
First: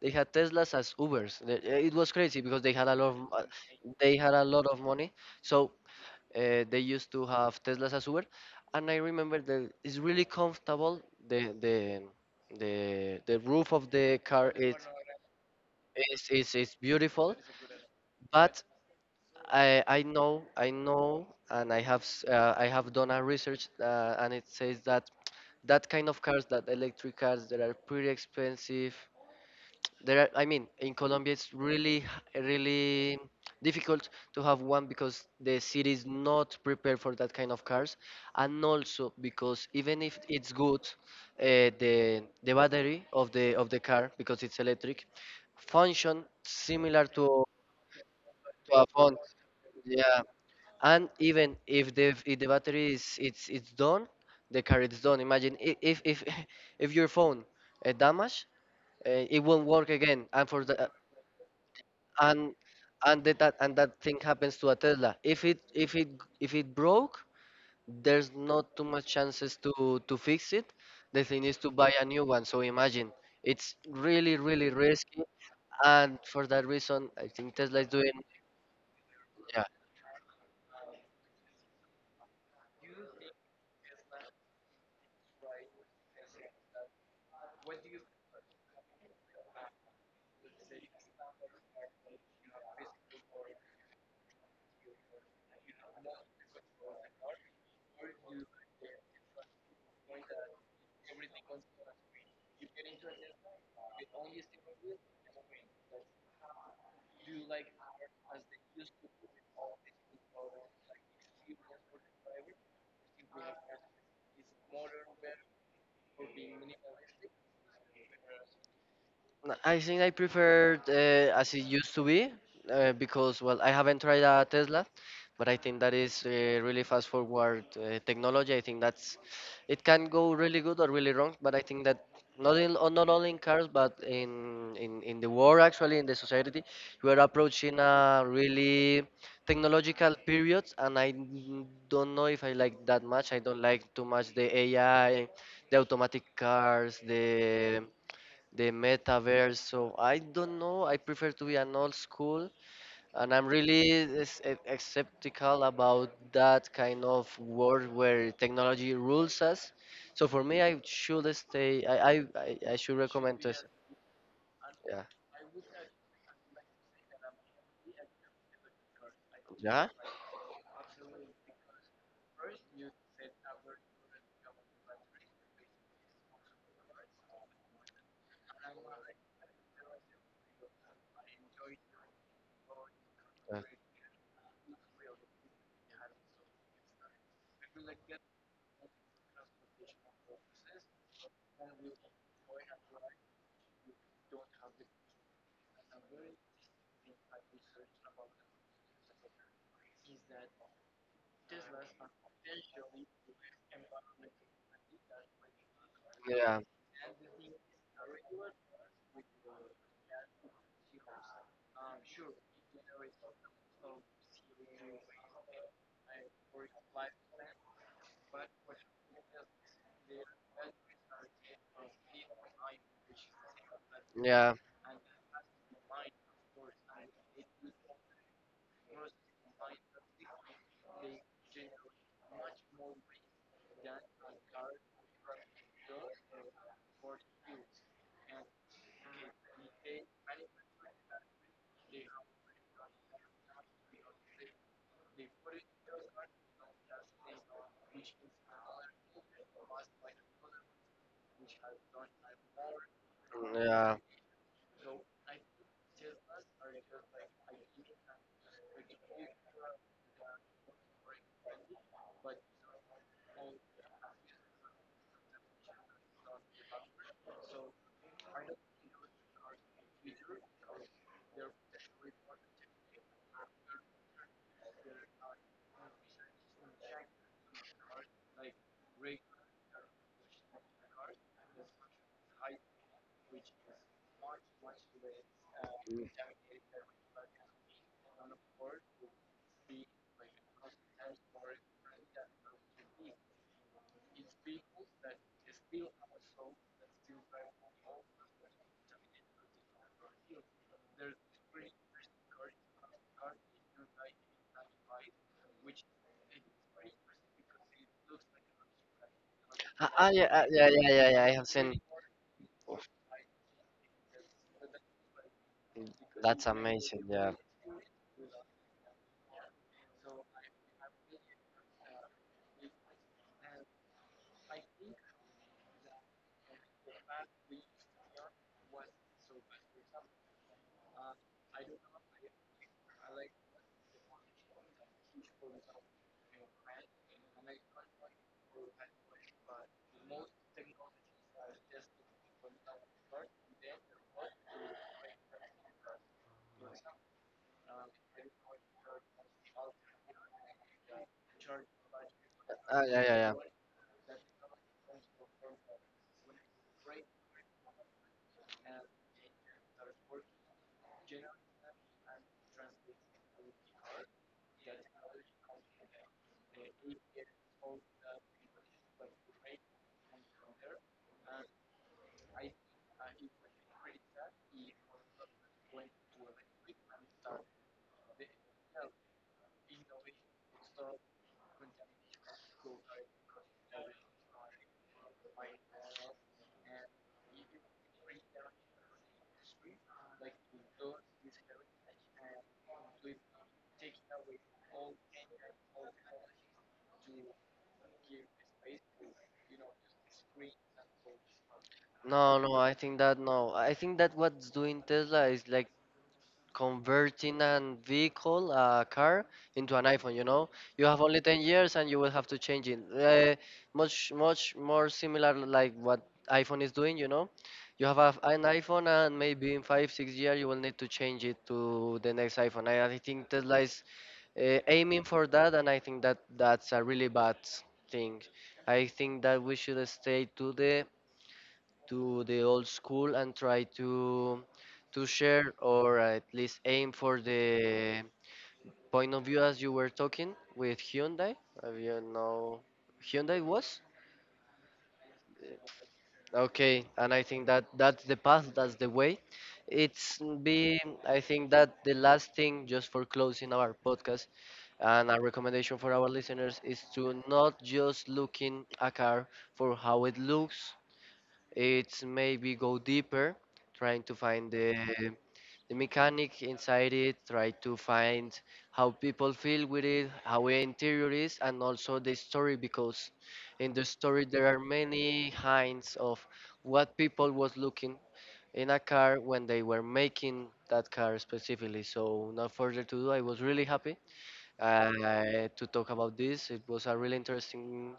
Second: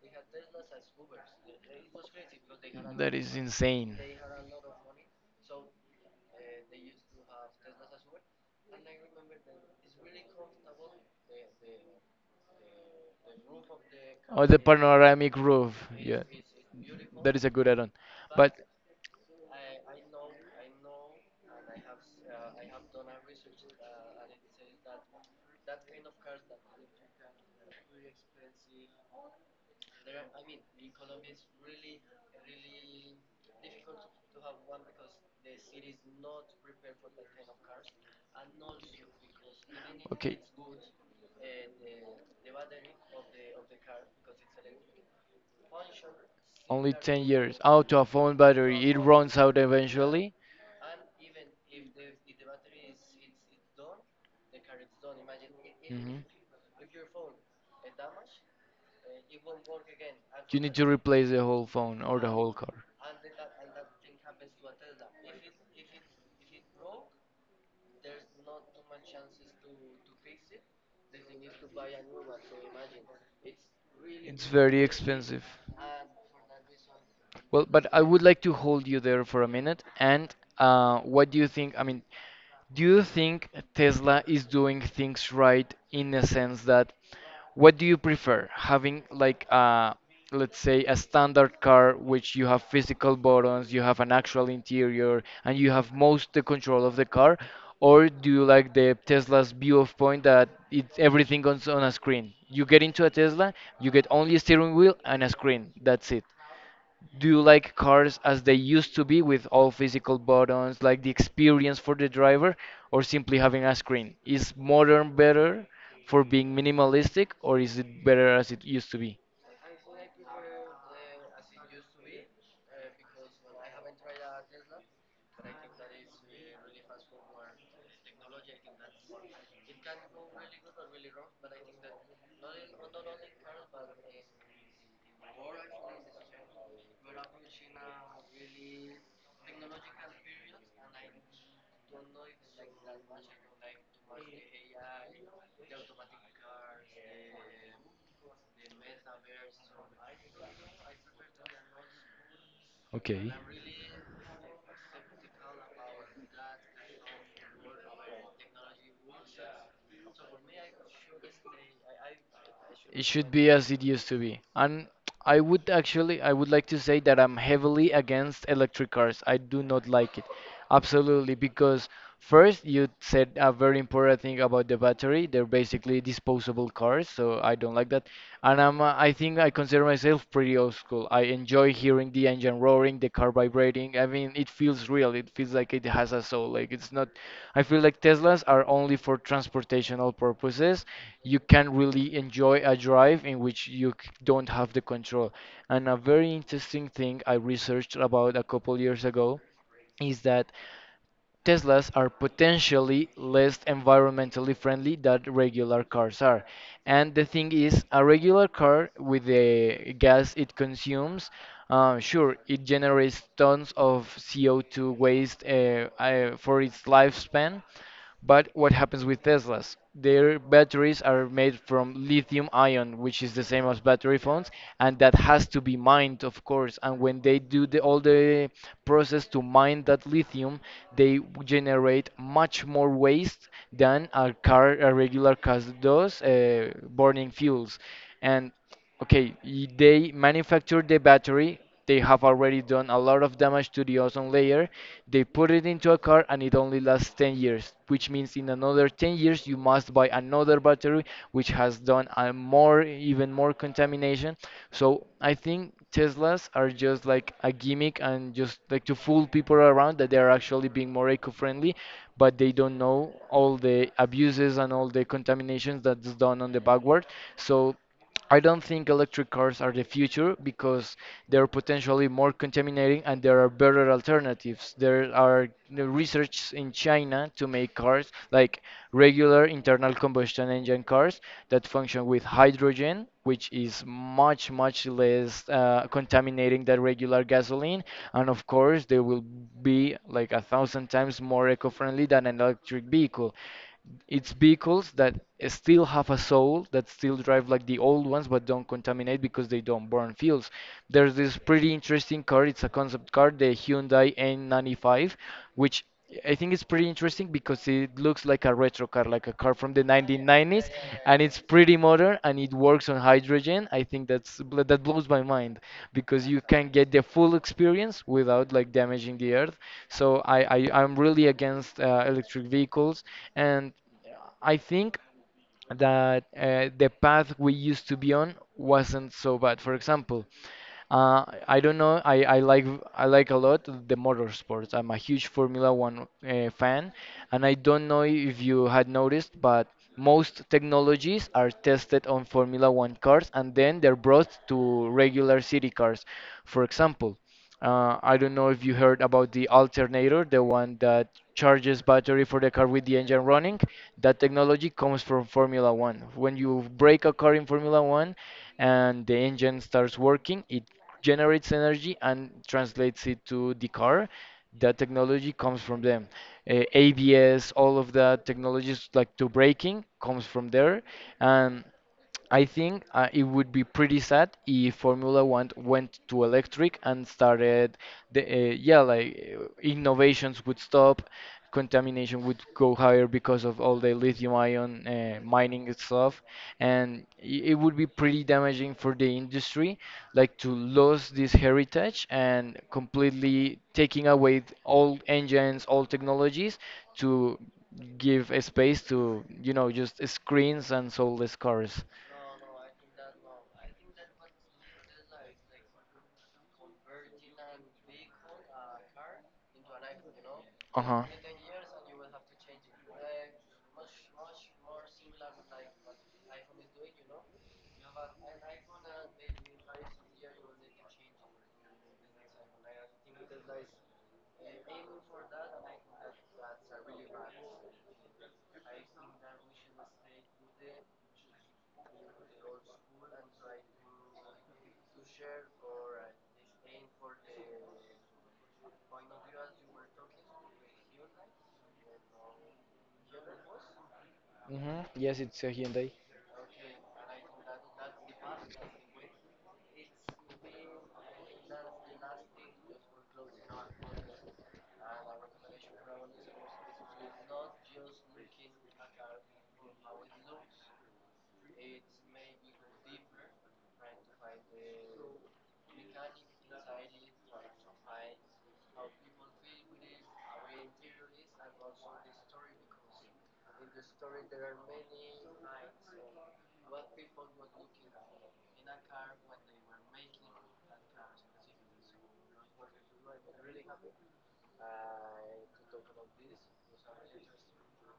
[SPEAKER 2] they had Teslas as Ubers. The- uh, It was crazy because they had a
[SPEAKER 1] That
[SPEAKER 2] lot
[SPEAKER 1] is
[SPEAKER 2] of,
[SPEAKER 1] insane.
[SPEAKER 2] they had a lot of money, so uh, they used to have Teslas as Uber, and I remember that it's really comfortable. The the the the roof of the
[SPEAKER 1] Oh,
[SPEAKER 2] car
[SPEAKER 1] the
[SPEAKER 2] is
[SPEAKER 1] panoramic roof. Yeah,
[SPEAKER 2] is is, is beautiful,
[SPEAKER 1] that is a good add-on. But
[SPEAKER 2] but I I know I know and I have s- uh, I have done a research uh, and it says that that kind of cars, that electric cars that are pretty expensive, there are, I mean, in Colombia, it's really, h- really difficult to have one because the city is not prepared for that kind of cars, and also because even if
[SPEAKER 1] okay.
[SPEAKER 2] it's good, uh, the the battery of the of the car, because it's electric, function
[SPEAKER 1] Only
[SPEAKER 2] similar
[SPEAKER 1] ten
[SPEAKER 2] to
[SPEAKER 1] years. Out of phone
[SPEAKER 2] to a
[SPEAKER 1] battery. It
[SPEAKER 2] phone.
[SPEAKER 1] runs out
[SPEAKER 2] Yeah,
[SPEAKER 1] eventually.
[SPEAKER 2] and even if the if the battery is it's it's done, the car is done. Imagine, i- if if
[SPEAKER 1] Mhm.
[SPEAKER 2] if your phone uh, damage, uh, it won't work again, and
[SPEAKER 1] You
[SPEAKER 2] for
[SPEAKER 1] need to
[SPEAKER 2] the
[SPEAKER 1] replace the whole phone or the
[SPEAKER 2] and
[SPEAKER 1] whole car.
[SPEAKER 2] and that that- and that thing happens to a Tesla. If it if it if it broke, there's not too much chances to to fix it. The thing is to buy a new one. So imagine, it's really
[SPEAKER 1] It's
[SPEAKER 2] really
[SPEAKER 1] very
[SPEAKER 2] risky,
[SPEAKER 1] expensive.
[SPEAKER 2] and for that reason, I think
[SPEAKER 1] Well,
[SPEAKER 2] Tesla is
[SPEAKER 1] but I
[SPEAKER 2] doing.
[SPEAKER 1] would like to hold you there for a
[SPEAKER 2] Yeah,
[SPEAKER 1] minute. And uh, what do you think? I mean, do you think Tesla is doing things right in the sense that, what do you prefer? Having like a, let's say a standard car which you have physical buttons, you have an actual interior, and you have most the control of the car, or do you like the Tesla's view of point that it's everything on, on a screen? You get into a Tesla, you get only a steering wheel and a screen. That's it. Do you like cars as they used to be with all physical buttons, like the experience for the driver, or simply having a screen? Is modern better for being minimalistic, or is it better as it used to be?
[SPEAKER 2] N- I think I prefer uh, as it used to be, uh, because, well, I haven't tried a Tesla, but I think that is uh, really fast forward uh, technology. I think that's it can go really good or really wrong, but I think that not in o- not only in cars but in in in the world, actually in the society, we are approaching a really technological period, and I n- don't know if I like that much. I don't like too much the A I, the automatic cars, the the metaverse. So I don't know. I prefer to be an old school, and
[SPEAKER 1] Okay.
[SPEAKER 2] I'm really s- e- skeptical about that kind of world where technology rules us. So for me, I should stay. I I, I I should
[SPEAKER 1] It should
[SPEAKER 2] recommend to.
[SPEAKER 1] be
[SPEAKER 2] s-
[SPEAKER 1] as it used to be. And
[SPEAKER 2] Yeah.
[SPEAKER 1] I would actually, I would like to say that I'm heavily against electric cars. I do
[SPEAKER 2] Yeah.
[SPEAKER 1] not like it. Absolutely, because first you said a very important thing about the battery. They're basically disposable cars, so I don't like that. And I'm, uh, I think I consider myself pretty old looks cool. I enjoy hearing the engine roaring, the car
[SPEAKER 2] Uh,
[SPEAKER 1] vibrating. I mean, it feels real. It feels like it has a soul. Like it's not. I feel like Teslas are only for transportational purposes. You can really enjoy a drive in which you c- don't have the control. And a very interesting thing I researched about a couple years ago is that Teslas are potentially less environmentally friendly than regular cars are.
[SPEAKER 2] Yeah.
[SPEAKER 1] And the thing is, a regular car with the gas it consumes, uh, sure, it generates tons of C O two waste uh, uh, for its lifespan, but what happens with Teslas? Their batteries are made from lithium ion, which is the same as battery phones,
[SPEAKER 2] Yeah.
[SPEAKER 1] and that has to be mined, of course. And when they do the, all the process to mine that lithium, they generate much more waste than a car, a regular car does, uh, burning fuels. And okay, y- they manufacture the battery. They have already done a lot of damage to the ozone layer. They put it into a car and it only lasts ten years, which means in another ten years you must buy another battery which has done a more even more
[SPEAKER 2] Yeah.
[SPEAKER 1] contamination. So I think Teslas are just like a gimmick and just like to fool people around that they are actually being more eco-friendly, but they don't know all the abuses and all the contaminations that's done on the backward. So I don't think electric cars are the future because they're potentially more contaminating and there are better alternatives. There are the research in China to make cars like regular internal combustion engine cars that function with hydrogen, which is much, much less uh, contaminating than regular gasoline. And of course, they will be like a thousand times more eco friendly than an electric vehicle. It's vehicles that still have a soul, that still drive like the old ones, but don't contaminate because they don't burn fuels. There's this pretty interesting car, it's a concept car, the Hyundai N ninety-five, which I think is pretty interesting because it looks like a retro car, like a car from the
[SPEAKER 2] Ah, ah, yeah, ah, yeah,
[SPEAKER 1] nineteen nineties,
[SPEAKER 2] yeah, yeah, yeah.
[SPEAKER 1] and
[SPEAKER 2] I
[SPEAKER 1] it's
[SPEAKER 2] have seen.
[SPEAKER 1] pretty modern and it works on hydrogen. I think that's bl- that blows my mind because you
[SPEAKER 2] That's
[SPEAKER 1] can get
[SPEAKER 2] amazing.
[SPEAKER 1] the
[SPEAKER 2] Yeah.
[SPEAKER 1] full experience without like damaging the earth. So I, I I'm really against uh, electric vehicles, and I think that uh, the path we used to be on wasn't so bad. For example, uh, I don't know. I, I like I like a lot the motorsports. I'm a huge Formula One uh, fan, and I don't know if you had noticed, but most technologies are tested on Formula One cars, and then they're brought to regular city cars. For example, uh, I don't know if you heard about the alternator, the one that charges battery for the car
[SPEAKER 2] Uh,
[SPEAKER 1] with the
[SPEAKER 2] yeah, yeah,
[SPEAKER 1] engine
[SPEAKER 2] yeah.
[SPEAKER 1] running. That technology comes from Formula One. When you break a car in Formula One, and the engine starts working, it generates energy and translates it to the car. That technology comes from them. Uh, A B S, all of that technologies like to braking comes from there. And I think uh, it would be pretty sad if Formula One went to electric and started the uh, yeah like uh, innovations would stop, contamination would go higher because of all the lithium ion uh, mining and stuff, and i- it would be pretty damaging for the industry, like to lose this heritage and completely taking away all engines, all technologies, to give a space to, you know, just screens and soulless cars.
[SPEAKER 2] No, no, I think that, no. I think that what's doing Tesla is like converting an vehicle, a car, into an iPhone, you know? You have
[SPEAKER 1] Uh-huh.
[SPEAKER 2] only ten years and you will have to change it. Uh, much, much more similar like what iPhone is doing, you know? You have a, an iPhone and maybe in five, six years you will need to change it to the next iPhone. I, I think Tesla is uh, aiming for that and I think that that's a really bad thing. I think that we should stay to the to the old school and try to to share or at least aim for the point of view as you were talking with Hyundai. Have you know, Hyundai was.
[SPEAKER 1] Hmm. Yes, it's a Hyundai.
[SPEAKER 2] Uh, okay, and I think that that's the path, that's the way it's be I think that the last thing just for closing our podcast and our recommendation for our listeners is to not just looking a car for how it looks. It's maybe go deeper, trying to find the, the mechanic inside it, try to find how people feel with it, how the interior is, and also the story because in the story there are many hints of what people was looking in a car when they were making that car specifically. So not further to do, I was really happy uh, to talk about this. It was a really interesting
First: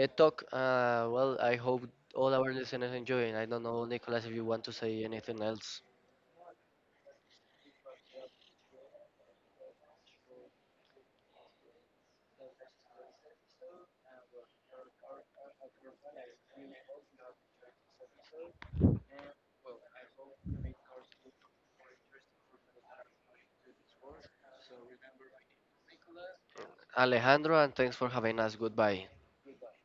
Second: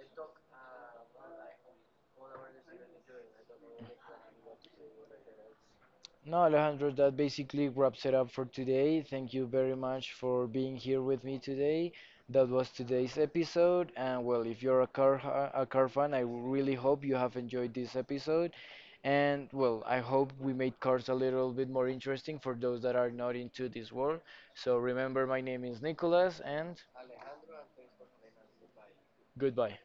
[SPEAKER 2] uh, talk. Uh, well, I hope all our listeners enjoy. And I don't know, Nicolas, if you want to say anything else.
[SPEAKER 1] No, Alejandro, that basically wraps it up for today. Thank you very much for being here with me today. That was today's episode, and well, if you're a car ha- a car fan, I really hope you have enjoyed this episode. And well, I hope we made cars a little bit more interesting for those that are not into this world. So remember, my name is Nicholas, and
[SPEAKER 2] Alejandro, and thanks for having us. Goodbye.
[SPEAKER 1] goodbye.